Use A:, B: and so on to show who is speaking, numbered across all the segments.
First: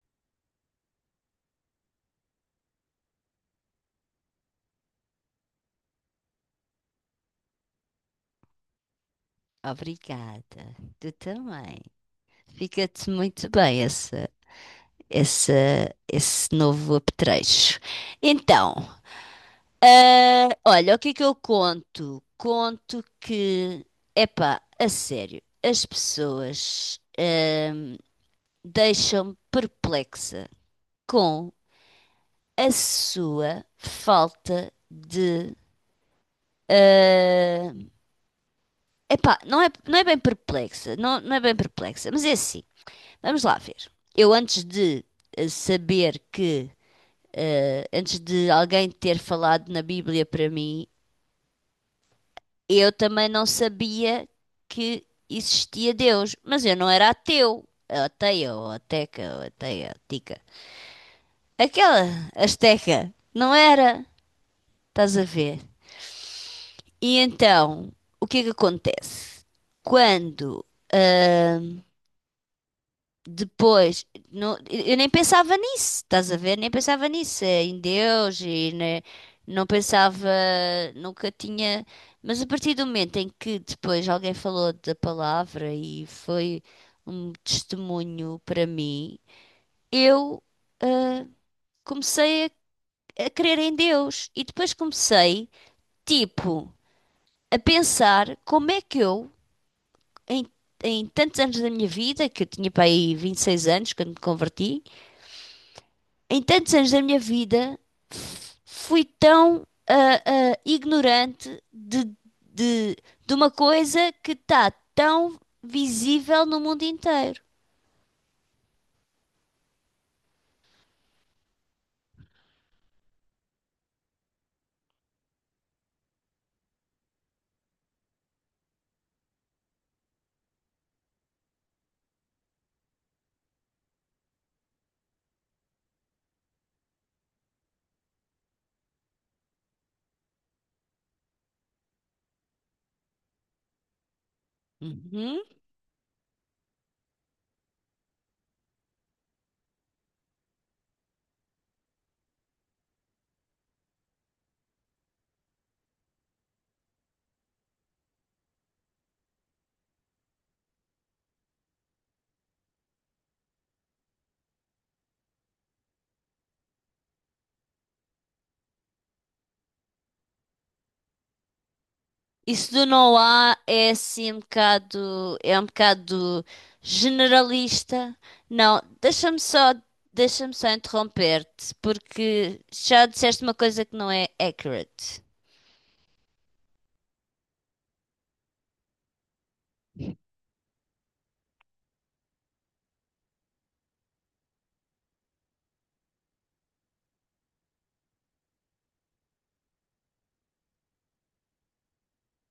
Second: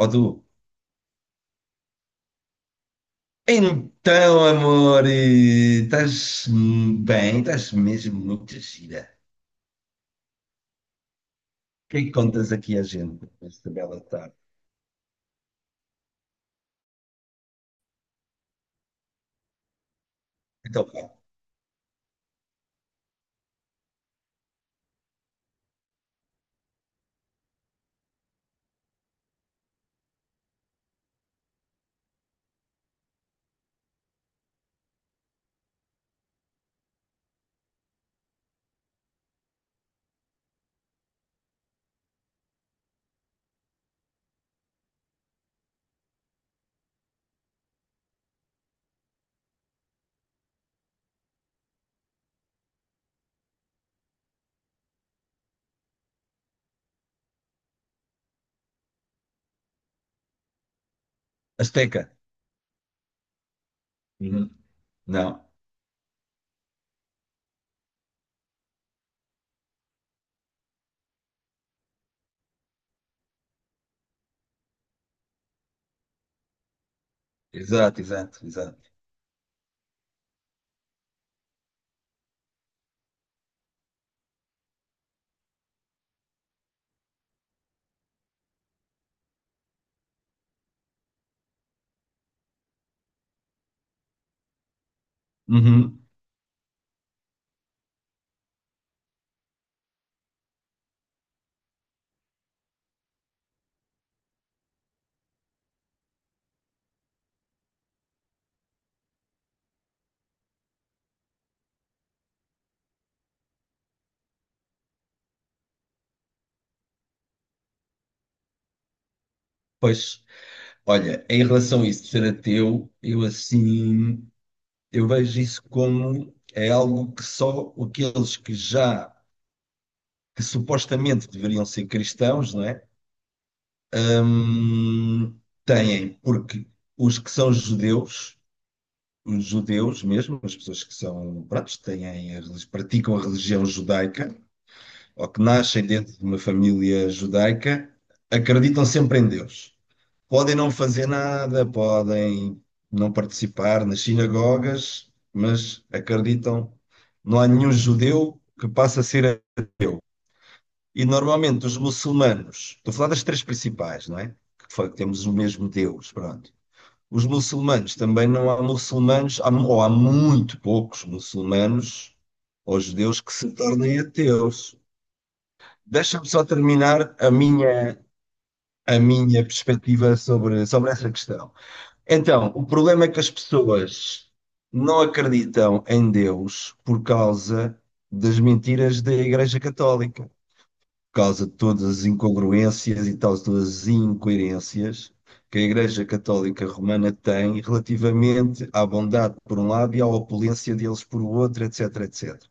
A: Ou do então, amor, estás bem? Estás mesmo muito gira.
B: Obrigada. Tu também.
A: O que é que contas aqui a
B: Fica-te
A: gente
B: muito
A: esta
B: bem
A: bela
B: esse,
A: tarde?
B: esse, esse novo apetrecho. Então,
A: Então,
B: olha, o que
A: pá,
B: é que eu conto? Conto que, epá, a sério, as pessoas, deixam-me perplexa com a sua falta de. ah, epá, não é bem perplexa, não é bem perplexa, mas é assim. Vamos lá ver. Eu antes de saber que, antes de alguém ter falado na Bíblia para mim, eu também não sabia que existia Deus, mas eu não era ateu. Ou ateia, ou ateca, ou ateia, tica. Aquela
A: Azteca.
B: asteca, não era?
A: Uhum.
B: Estás a
A: Não.
B: ver? E então, o que é que acontece? Quando ahm, Depois, eu nem pensava nisso, estás a ver? Nem pensava nisso, em
A: Exato, exato,
B: Deus e
A: exato.
B: né, não pensava, nunca tinha. Mas a partir do momento em que depois alguém falou da palavra e foi um testemunho para mim, eu ah, comecei a crer em Deus e depois comecei,
A: Uhum.
B: tipo, a pensar como é que eu, em, em tantos anos da minha vida, que eu tinha para aí 26 anos quando me converti, em tantos anos da minha vida, fui tão ignorante de, de, de uma coisa que está tão visível no mundo inteiro.
A: Pois, olha, em relação a isso de ser ateu, eu assim, eu vejo isso como é algo que só aqueles que já, que supostamente deveriam ser cristãos, não é? Hum, têm, porque os que são judeus, os judeus mesmo, as pessoas que são, pronto, têm, praticam a religião judaica, ou que
B: Uhum.
A: nascem dentro de uma família judaica, acreditam sempre em Deus. Podem não fazer nada, podem não participar nas sinagogas, mas acreditam. Não há nenhum judeu que passe a ser ateu. E normalmente os muçulmanos, estou a falar das três principais, não é? Que foi que temos o mesmo Deus, pronto. Os muçulmanos também não há muçulmanos, há- ou há muito poucos muçulmanos
B: Isso
A: ou
B: do não
A: judeus que se
B: há é
A: tornem
B: assim um
A: ateus.
B: bocado, é um
A: Deixa-me
B: bocado
A: só terminar
B: generalista. Não,
A: a minha perspectiva
B: deixa-me
A: sobre,
B: só
A: sobre essa questão.
B: interromper-te,
A: Então,
B: porque
A: o problema
B: já
A: é que as
B: disseste uma coisa que não é
A: pessoas não
B: accurate.
A: acreditam em Deus por causa das mentiras da Igreja Católica causa de todas as incongruências e tal, todas as incoerências que a Igreja Católica Romana tem relativamente à bondade por um lado e à opulência deles por outro, etc, etc.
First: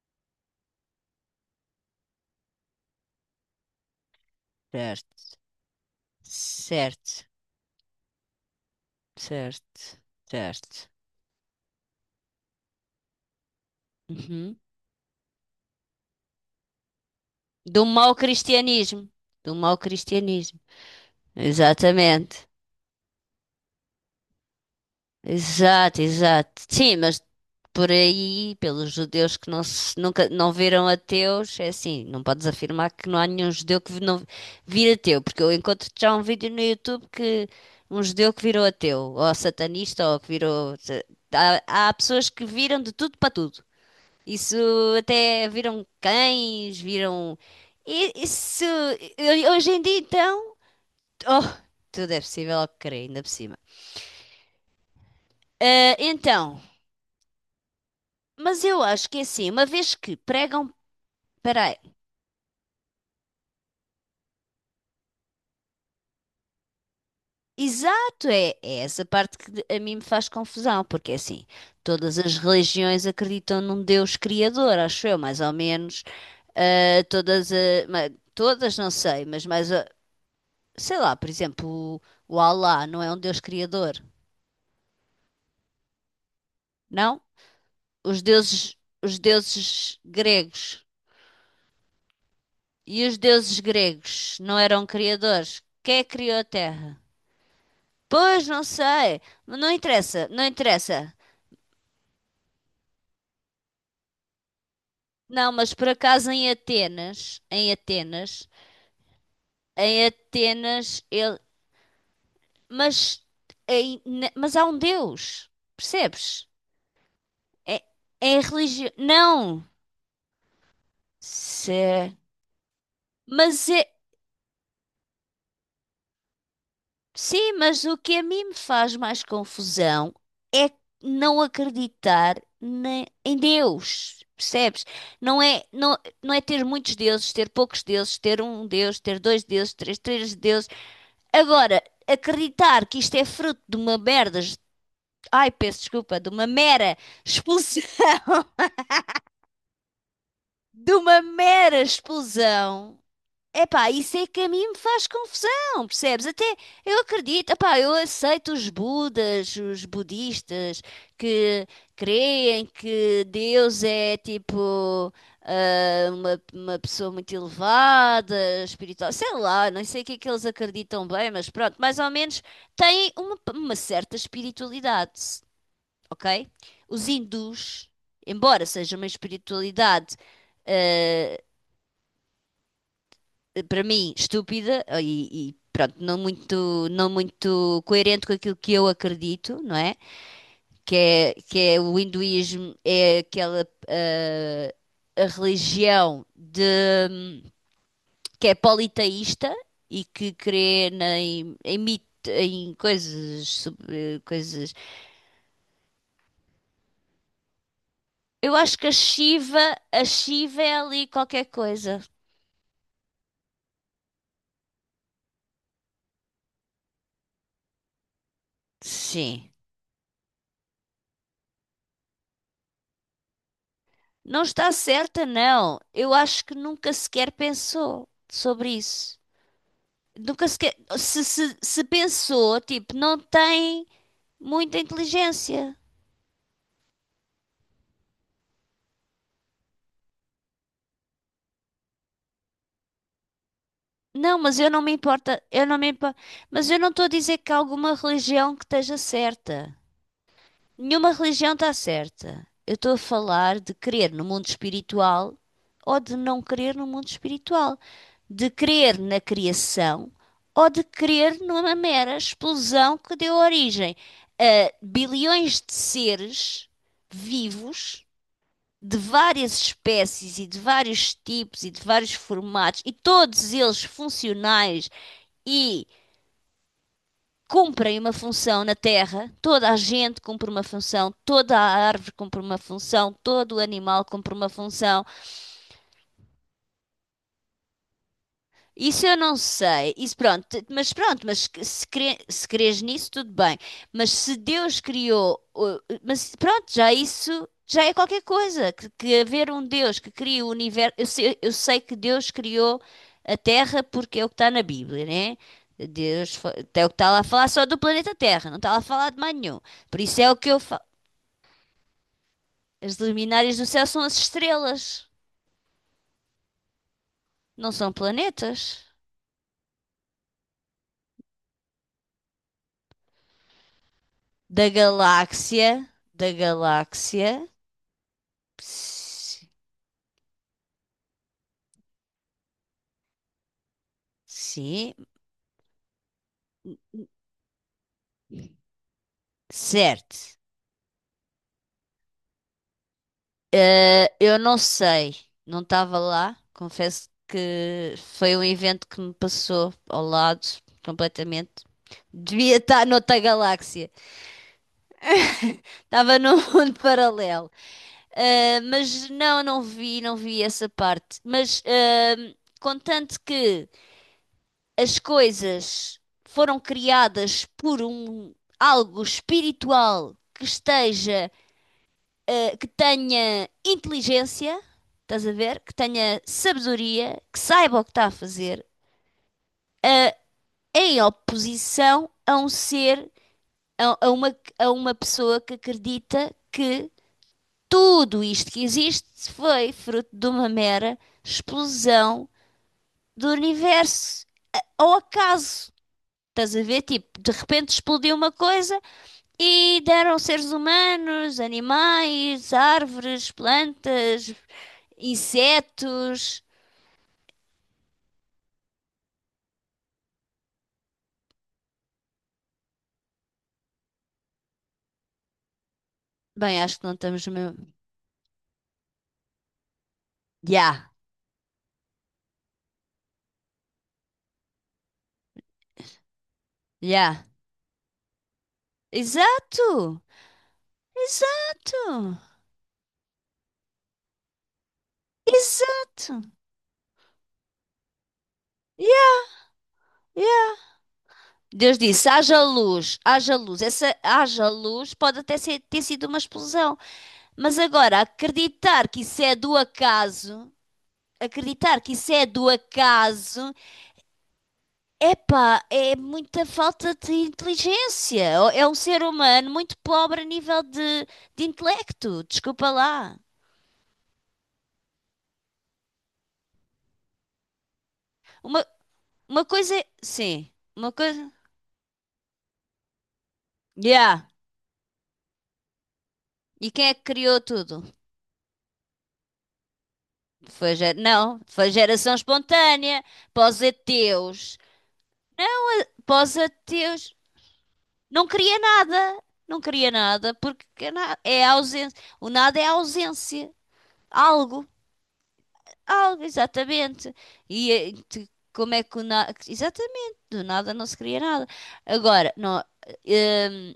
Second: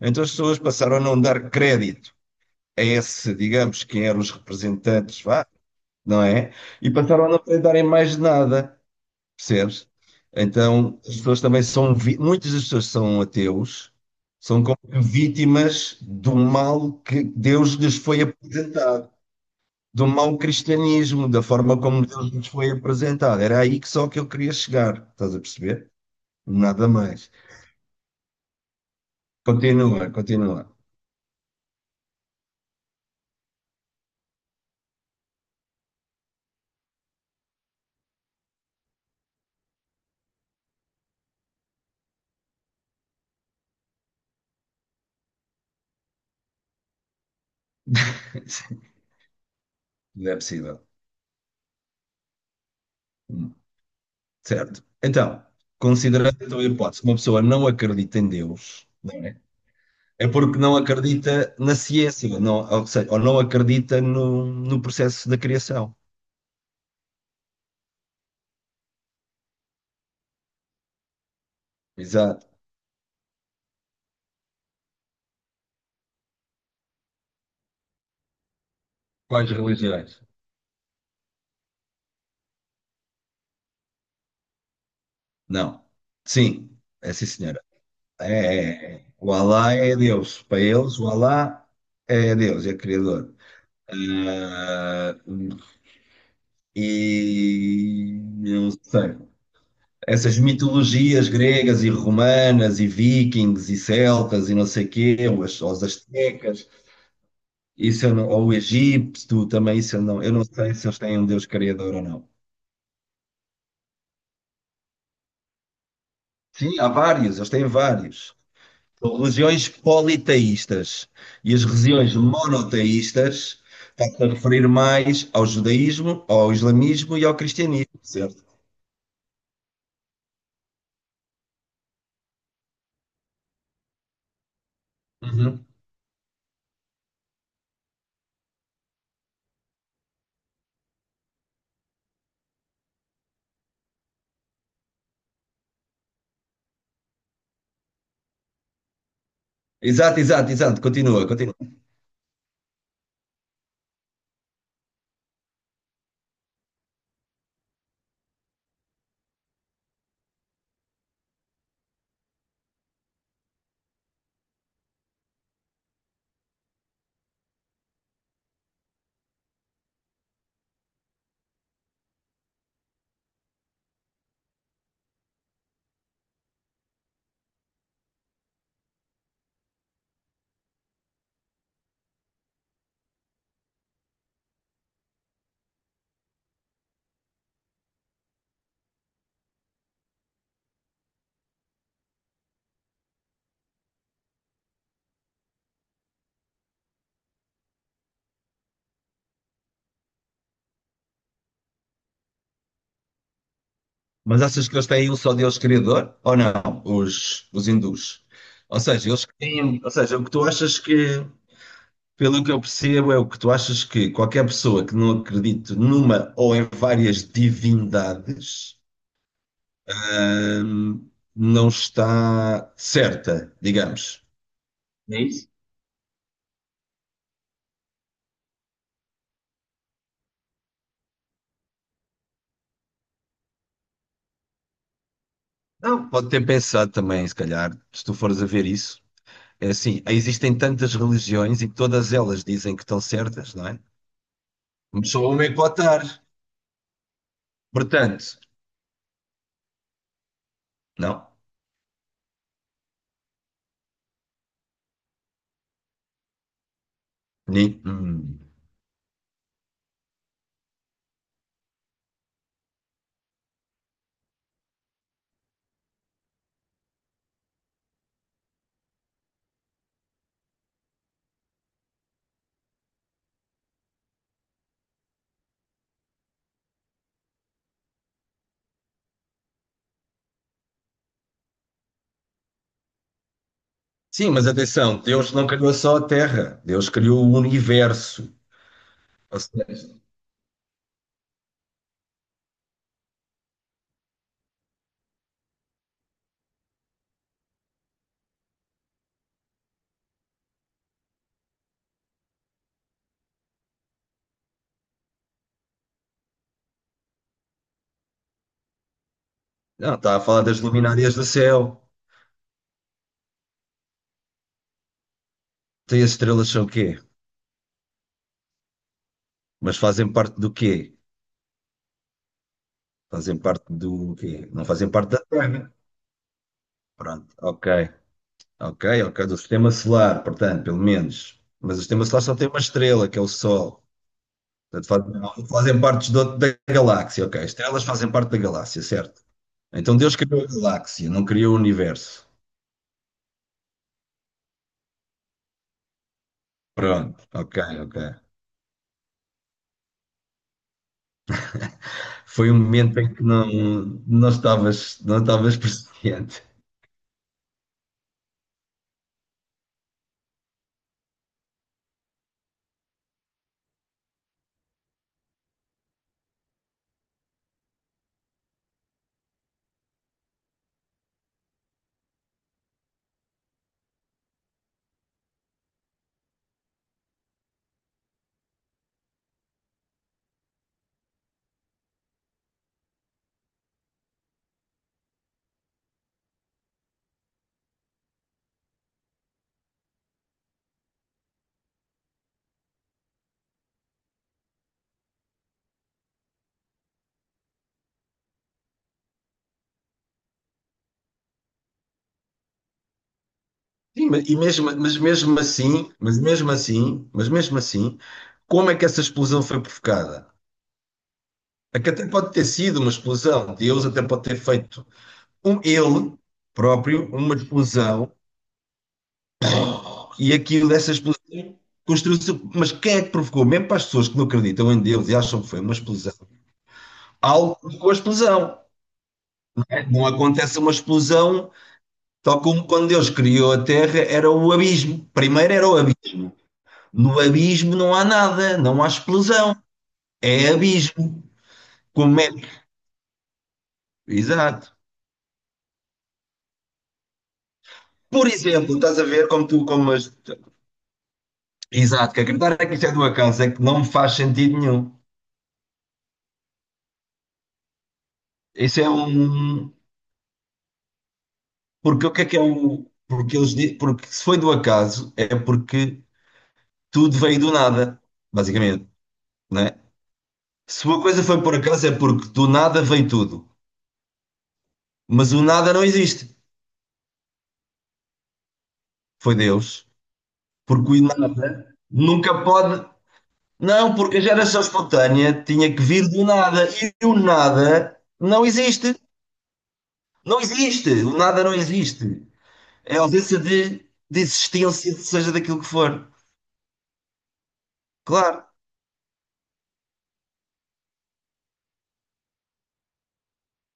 A: Então as pessoas passaram a não dar crédito a esse, digamos, quem eram os
B: Certo,
A: representantes, vá, não é? E
B: certo,
A: passaram a não acreditarem mais nada, percebes?
B: certo, certo.
A: Então as pessoas também são, muitas das pessoas são ateus,
B: Uhum.
A: são como que vítimas do mal que Deus
B: Do
A: lhes
B: mau
A: foi
B: cristianismo.
A: apresentado
B: Do mau
A: do mau
B: cristianismo.
A: cristianismo, da forma como Deus
B: Exatamente.
A: nos foi apresentado. Era aí que só que eu queria chegar, estás a perceber?
B: Exato, exato.
A: Nada
B: Sim, mas
A: mais.
B: por aí, pelos judeus que
A: Continua,
B: nunca não
A: continua.
B: viram ateus, é assim, não podes afirmar que não há nenhum judeu que não vira ateu, porque eu encontro já um vídeo no YouTube que um judeu que virou ateu, ou satanista, ou que virou. Há, há pessoas que viram de tudo para tudo. Isso até viram cães, viram. Isso. Hoje em dia,
A: Não é
B: então.
A: possível.
B: Oh, tudo é possível ao que crer, ainda por cima.
A: Certo. Então,
B: Ah,
A: considerando então,
B: então.
A: a hipótese que uma pessoa não acredita em
B: Mas eu
A: Deus,
B: acho
A: não
B: que é
A: é?
B: assim, uma vez que
A: É porque
B: pregam.
A: não acredita na
B: Peraí.
A: ciência, não, ou seja, ou não acredita no, no processo da criação.
B: Exato, é essa parte que a mim me faz confusão, porque é assim, todas as
A: Exato.
B: religiões acreditam num Deus criador, acho eu, mais ou menos. Ah, todas, ah, todas não sei, mas
A: Quais
B: mais,
A: religiões?
B: sei lá, por exemplo, o Alá não é um Deus criador,
A: Não. Sim, é
B: não?
A: sim, senhora.
B: Os deuses,
A: É,
B: os
A: o Alá é
B: deuses
A: Deus. Para
B: gregos.
A: eles, o Alá é Deus, é
B: E os
A: Criador.
B: deuses gregos não eram
A: Ah,
B: criadores? Quem é que criou a Terra?
A: e
B: Pois, não
A: eu sei.
B: sei. Não interessa,
A: Essas
B: não interessa.
A: mitologias gregas e romanas e vikings e celtas e não sei quê,
B: Não,
A: ou
B: mas
A: as
B: por acaso em
A: astecas,
B: Atenas, em
A: isso eu não,
B: Atenas,
A: ou o Egito também, isso
B: em
A: eu não sei se eles
B: Atenas,
A: têm um
B: ele.
A: Deus criador ou não.
B: Mas, mas há um Deus, percebes?
A: Sim, há vários, eles têm
B: É,
A: vários.
B: é religião.
A: Religiões
B: Não.
A: politeístas. E as religiões
B: Se...
A: monoteístas
B: Mas é.
A: está-se a referir mais ao judaísmo, ao islamismo e ao
B: Sim, mas
A: cristianismo,
B: o que a
A: certo?
B: mim me faz mais confusão é não acreditar em Deus, percebes? Não é,
A: Uhum.
B: não, não é ter muitos deuses, ter poucos deuses, ter um deus, ter dois deuses, três deuses. Agora, acreditar que isto é fruto de uma merda, ai, peço desculpa, de uma mera expulsão,
A: Exato, exato, exato.
B: de uma
A: Continua, continua.
B: mera expulsão. Epá, isso é que a mim me faz confusão, percebes? Até eu acredito, epá, eu aceito os budas, os budistas que creem que Deus é tipo uma pessoa muito elevada, espiritual, sei lá, não sei o que é que eles acreditam bem, mas pronto, mais ou menos têm uma certa espiritualidade, ok? Os hindus, embora seja uma espiritualidade para mim, estúpida pronto, não muito, não muito coerente com aquilo que eu acredito, não é? Que é o hinduísmo, é aquela a religião de, que é politeísta e que crê em em coisas,
A: Mas achas
B: coisas.
A: que eles têm um só Deus criador? Ou não? Os hindus.
B: Eu acho
A: Ou
B: que
A: seja, eles têm, ou
B: A
A: seja, o que tu
B: Shiva é
A: achas
B: ali
A: que,
B: qualquer coisa.
A: pelo que eu percebo, é o que tu achas que qualquer pessoa que não acredite numa ou em várias divindades
B: Sim.
A: hum, não está certa, digamos.
B: Não está
A: É
B: certa,
A: isso?
B: não. Eu acho que nunca sequer pensou sobre isso. Nunca sequer. Se pensou, tipo, não tem muita inteligência.
A: Não, pode ter pensado também, se calhar, se tu fores a ver isso. É assim, existem tantas religiões e todas elas dizem que estão certas, não é?
B: Não, mas eu não me
A: Mas só
B: importa.
A: uma é que
B: Eu
A: pode
B: não me
A: estar.
B: importa. Mas eu não estou a dizer que há alguma
A: Portanto,
B: religião que esteja certa. Nenhuma
A: não.
B: religião está certa. Eu estou a falar de crer no mundo espiritual ou de não crer no mundo espiritual.
A: Ni- hum.
B: De crer na criação ou de crer numa mera explosão que deu origem a bilhões de seres vivos de várias espécies e de vários tipos e de vários formatos e todos eles funcionais e cumprem uma função na Terra. Toda a gente cumpre uma função, toda a árvore cumpre uma função, todo o animal
A: Sim,
B: cumpre
A: mas
B: uma
A: atenção,
B: função.
A: Deus não criou só a Terra, Deus criou o universo.
B: Isso eu não
A: Ou
B: sei.
A: seja,
B: Mas pronto, se, cre se crês nisso, tudo bem. Mas se Deus criou, mas pronto, já isso já é qualquer coisa. Que haver um Deus que cria o universo. Eu sei que Deus criou a Terra porque é o que está na Bíblia, né? É o que está lá a falar só do planeta Terra, não está lá a falar de mais nenhum.
A: não,
B: Por
A: está
B: isso
A: a
B: é o
A: falar
B: que eu
A: das
B: falo.
A: luminárias do céu.
B: As luminárias do céu são as estrelas,
A: Tem as estrelas são o quê?
B: não são planetas.
A: Mas fazem parte do quê? Fazem parte do quê? Não
B: Da
A: fazem parte da
B: galáxia,
A: Terra.
B: da galáxia.
A: Pronto, ok. Ok, ok, do
B: S-
A: sistema solar, portanto, pelo menos. Mas o sistema solar só tem uma estrela, que é o Sol. Portanto,
B: Sim,
A: fazem, não, fazem parte da galáxia, ok. Estrelas fazem parte da galáxia, certo? Então Deus
B: certo.
A: criou a galáxia, não criou o universo.
B: Eu não sei, não estava lá. Confesso
A: Pronto, ok,
B: que
A: ok.
B: foi um evento que me passou ao lado completamente.
A: Foi
B: Devia
A: um
B: estar
A: momento em
B: noutra
A: que não,
B: galáxia,
A: não estavas, não estavas
B: estava num
A: presente.
B: mundo paralelo. Mas não, não vi, não vi essa parte. Mas contanto que as coisas foram criadas por um algo espiritual que esteja. Que tenha inteligência, estás a ver? Que tenha sabedoria, que saiba o que está a fazer, eh, em oposição a um ser, a uma pessoa que acredita que tudo isto que existe foi fruto de uma mera explosão do universo, ao acaso. Estás a ver? Tipo, de repente explodiu uma coisa. E deram seres humanos, animais, árvores,
A: Sim, mas,
B: plantas,
A: e mesmo, mas mesmo assim, mas
B: insetos.
A: mesmo assim, mas mesmo assim, como é que essa explosão foi provocada? É que até pode ter sido uma explosão, Deus até pode ter feito um ele
B: Bem, acho que não
A: próprio,
B: estamos
A: uma
B: mesmo.
A: explosão, e aquilo,
B: Já,
A: essa explosão construiu-se. Mas quem é que provocou? Mesmo para as pessoas que não acreditam em Deus e acham que foi uma explosão,
B: já.
A: algo provocou a explosão.
B: Exato!
A: Não acontece uma explosão,
B: Exato!
A: tal como quando Deus criou a Terra, era o abismo. Primeiro era o
B: Exato!
A: abismo. No abismo não há nada, não há
B: Yeah,
A: explosão. É
B: yeah.
A: abismo.
B: Deus disse:
A: Como é?
B: haja
A: Que.
B: luz, haja luz. Essa haja
A: Exato.
B: luz pode até ter sido uma explosão. Mas agora,
A: Por exemplo,
B: acreditar
A: estás
B: que
A: a
B: isso
A: ver
B: é
A: como
B: do
A: tu, como as...
B: acaso, acreditar que isso
A: Exato, que
B: é do
A: acreditar é que isto é do acaso, é
B: acaso,
A: que não me faz sentido nenhum.
B: epá, é muita falta de inteligência. É um
A: Isso é
B: ser humano
A: um.
B: muito pobre a nível de
A: Porque o
B: intelecto.
A: que é
B: Desculpa
A: o.
B: lá.
A: Porque, eles... porque se foi do acaso, é porque tudo veio do nada,
B: Uma,
A: basicamente,
B: uma coisa
A: né?
B: é. Sim,
A: Se
B: uma
A: uma coisa
B: coisa.
A: foi por acaso, é porque do nada veio tudo.
B: Yeah.
A: Mas o nada não existe.
B: E quem é que criou tudo?
A: Foi Deus. Porque o
B: Não,
A: nada
B: foi geração
A: nunca pode.
B: espontânea. Pós
A: Não, porque a
B: ateus.
A: geração espontânea tinha que vir do
B: Pós
A: nada e o
B: ateus.
A: nada
B: Não
A: não
B: cria
A: existe.
B: nada. Não cria nada
A: Não
B: porque
A: existe. O nada
B: é a
A: não
B: ausência.
A: existe.
B: O nada é a
A: É a ausência
B: ausência.
A: de
B: Algo.
A: existência, seja daquilo que for.
B: Algo, exatamente. E eh, te-
A: Claro,
B: como é que o na... Exatamente, do nada não se cria nada. Agora, não, hum,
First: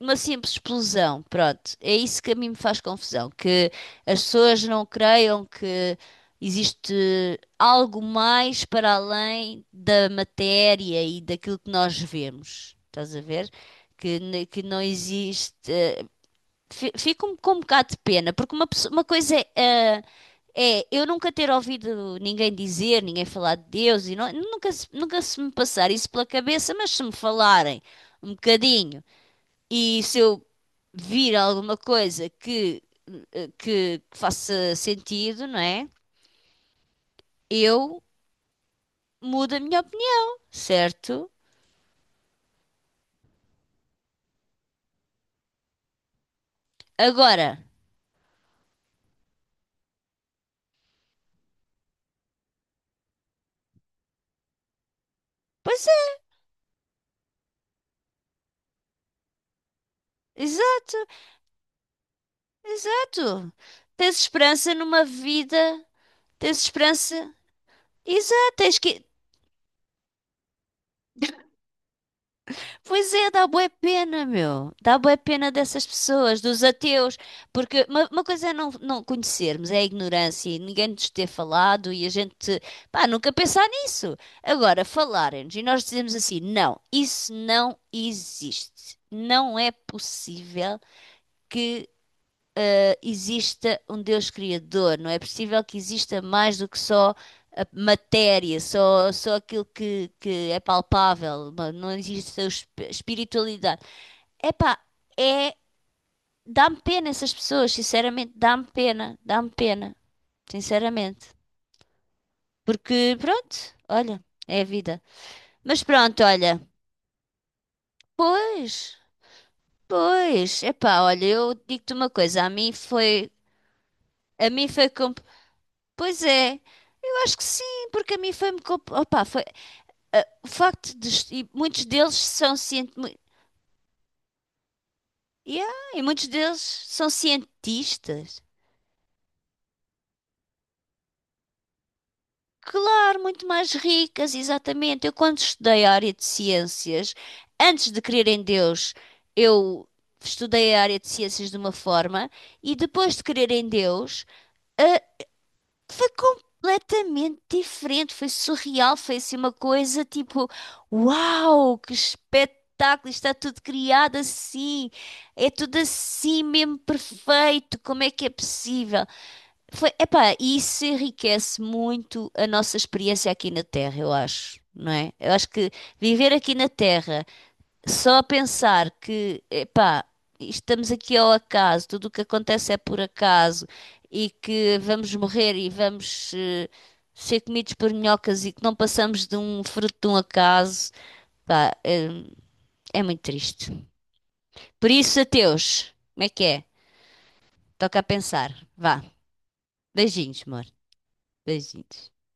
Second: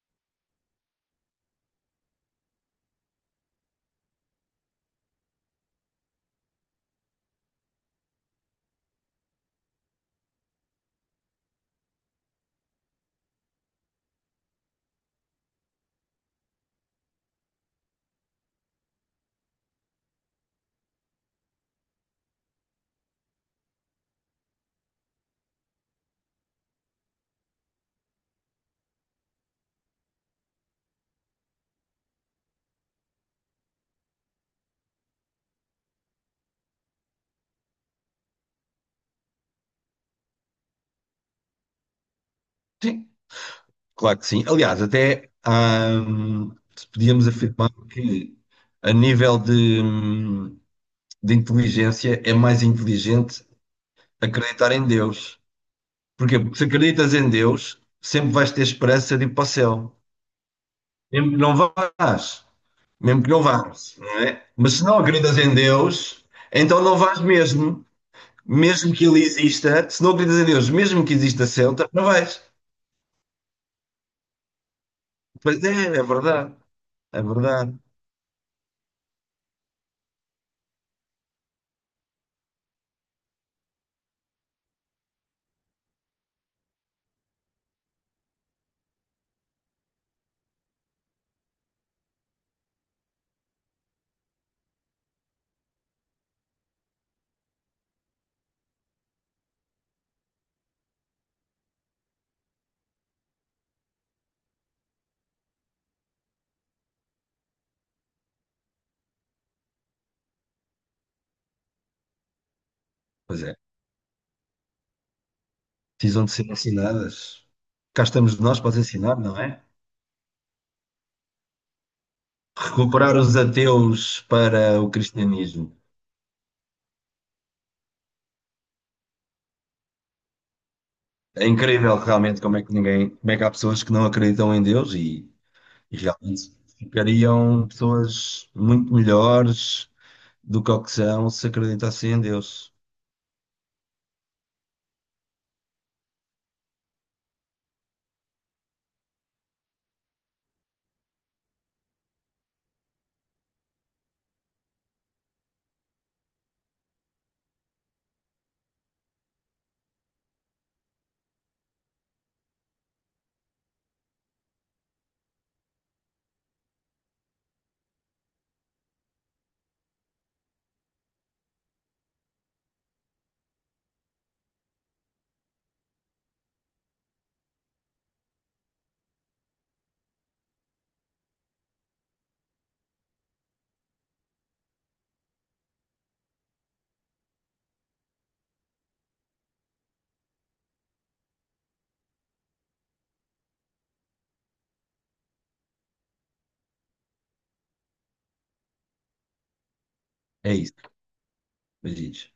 B: uma simples explosão, pronto, é isso que a mim me faz confusão, que as pessoas não creiam que existe algo mais para além da matéria e daquilo que nós vemos. Estás a ver? Que não existe. Fico com um bocado de pena, porque uma coisa é. Eu nunca ter ouvido ninguém dizer, ninguém falar de Deus, e nunca, nunca se me passar isso pela cabeça, mas se me falarem um bocadinho e se eu vir alguma coisa que, que faça sentido, não é? Eu mudo a minha opinião, certo?
A: sim, claro que sim. Aliás, até podíamos
B: Agora,
A: afirmar que a nível de inteligência é mais inteligente acreditar em Deus.
B: pois é,
A: Porquê? Porque se acreditas em Deus, sempre vais ter esperança de ir para o céu.
B: exato,
A: Sempre Não vais. Mesmo que não
B: exato.
A: vás, não
B: Tens
A: é?
B: esperança
A: Mas se não
B: numa
A: acreditas em
B: vida,
A: Deus,
B: tens
A: então não vais
B: esperança,
A: mesmo,
B: exato, tens
A: mesmo
B: que,
A: que Ele exista, se não acreditas em Deus, mesmo que exista Celta, não vais.
B: pois é, dá bué pena, meu. Dá bué pena
A: Pois é,
B: dessas
A: é
B: pessoas,
A: verdade,
B: dos ateus,
A: é verdade.
B: porque uma coisa é não conhecermos, é a ignorância e ninguém nos ter falado e a gente, pá, nunca pensar nisso. Agora, falarem-nos e nós dizemos assim, não, isso não existe. Não é possível que exista um Deus criador, não é possível que exista mais do que só a matéria, só aquilo que é palpável, não existe a espiritualidade. Epá, é. Dá-me pena essas pessoas, sinceramente, dá-me pena, sinceramente. Porque,
A: Pois é,
B: pronto, olha, é a vida. Mas pronto,
A: precisam de ser
B: olha,
A: ensinadas. Cá estamos nós para os
B: pois,
A: ensinar, não é?
B: pois, epá, olha, eu digo-te uma coisa,
A: Recuperar os ateus
B: a mim
A: para
B: foi,
A: o cristianismo.
B: pois é, eu acho que sim, porque a mim foi-me, opá, foi, o facto de,
A: É
B: e muitos
A: incrível
B: deles
A: realmente
B: são
A: como é que ninguém,
B: cientistas,
A: como é que há pessoas que não acreditam em Deus
B: yeah,
A: e
B: e muitos
A: realmente
B: deles são
A: ficariam
B: cientistas,
A: pessoas muito melhores do que ao que são se acreditassem em Deus.
B: claro, muito mais ricas, exatamente. Eu, quando estudei a área de ciências, antes de crer em Deus, eu estudei a área de ciências de uma forma e depois de crer em Deus, ah, foi completamente diferente. Foi surreal, foi assim uma coisa tipo: uau, que espetáculo! Está tudo criado assim, é tudo assim mesmo perfeito. Como é que é possível? Foi, epá, e isso enriquece muito a nossa experiência aqui na Terra, eu acho, não é? Eu acho que viver aqui na Terra, só a pensar que, epá, estamos aqui ao acaso, tudo o que acontece é por acaso e que vamos morrer e vamos ser comidos por minhocas e que não passamos de um fruto de um acaso, pá, é, é muito triste. Por isso, ateus, como é que é? Toca a pensar. Vá, beijinhos,
A: É
B: amor,
A: isso.
B: beijinhos.
A: Beijinhos.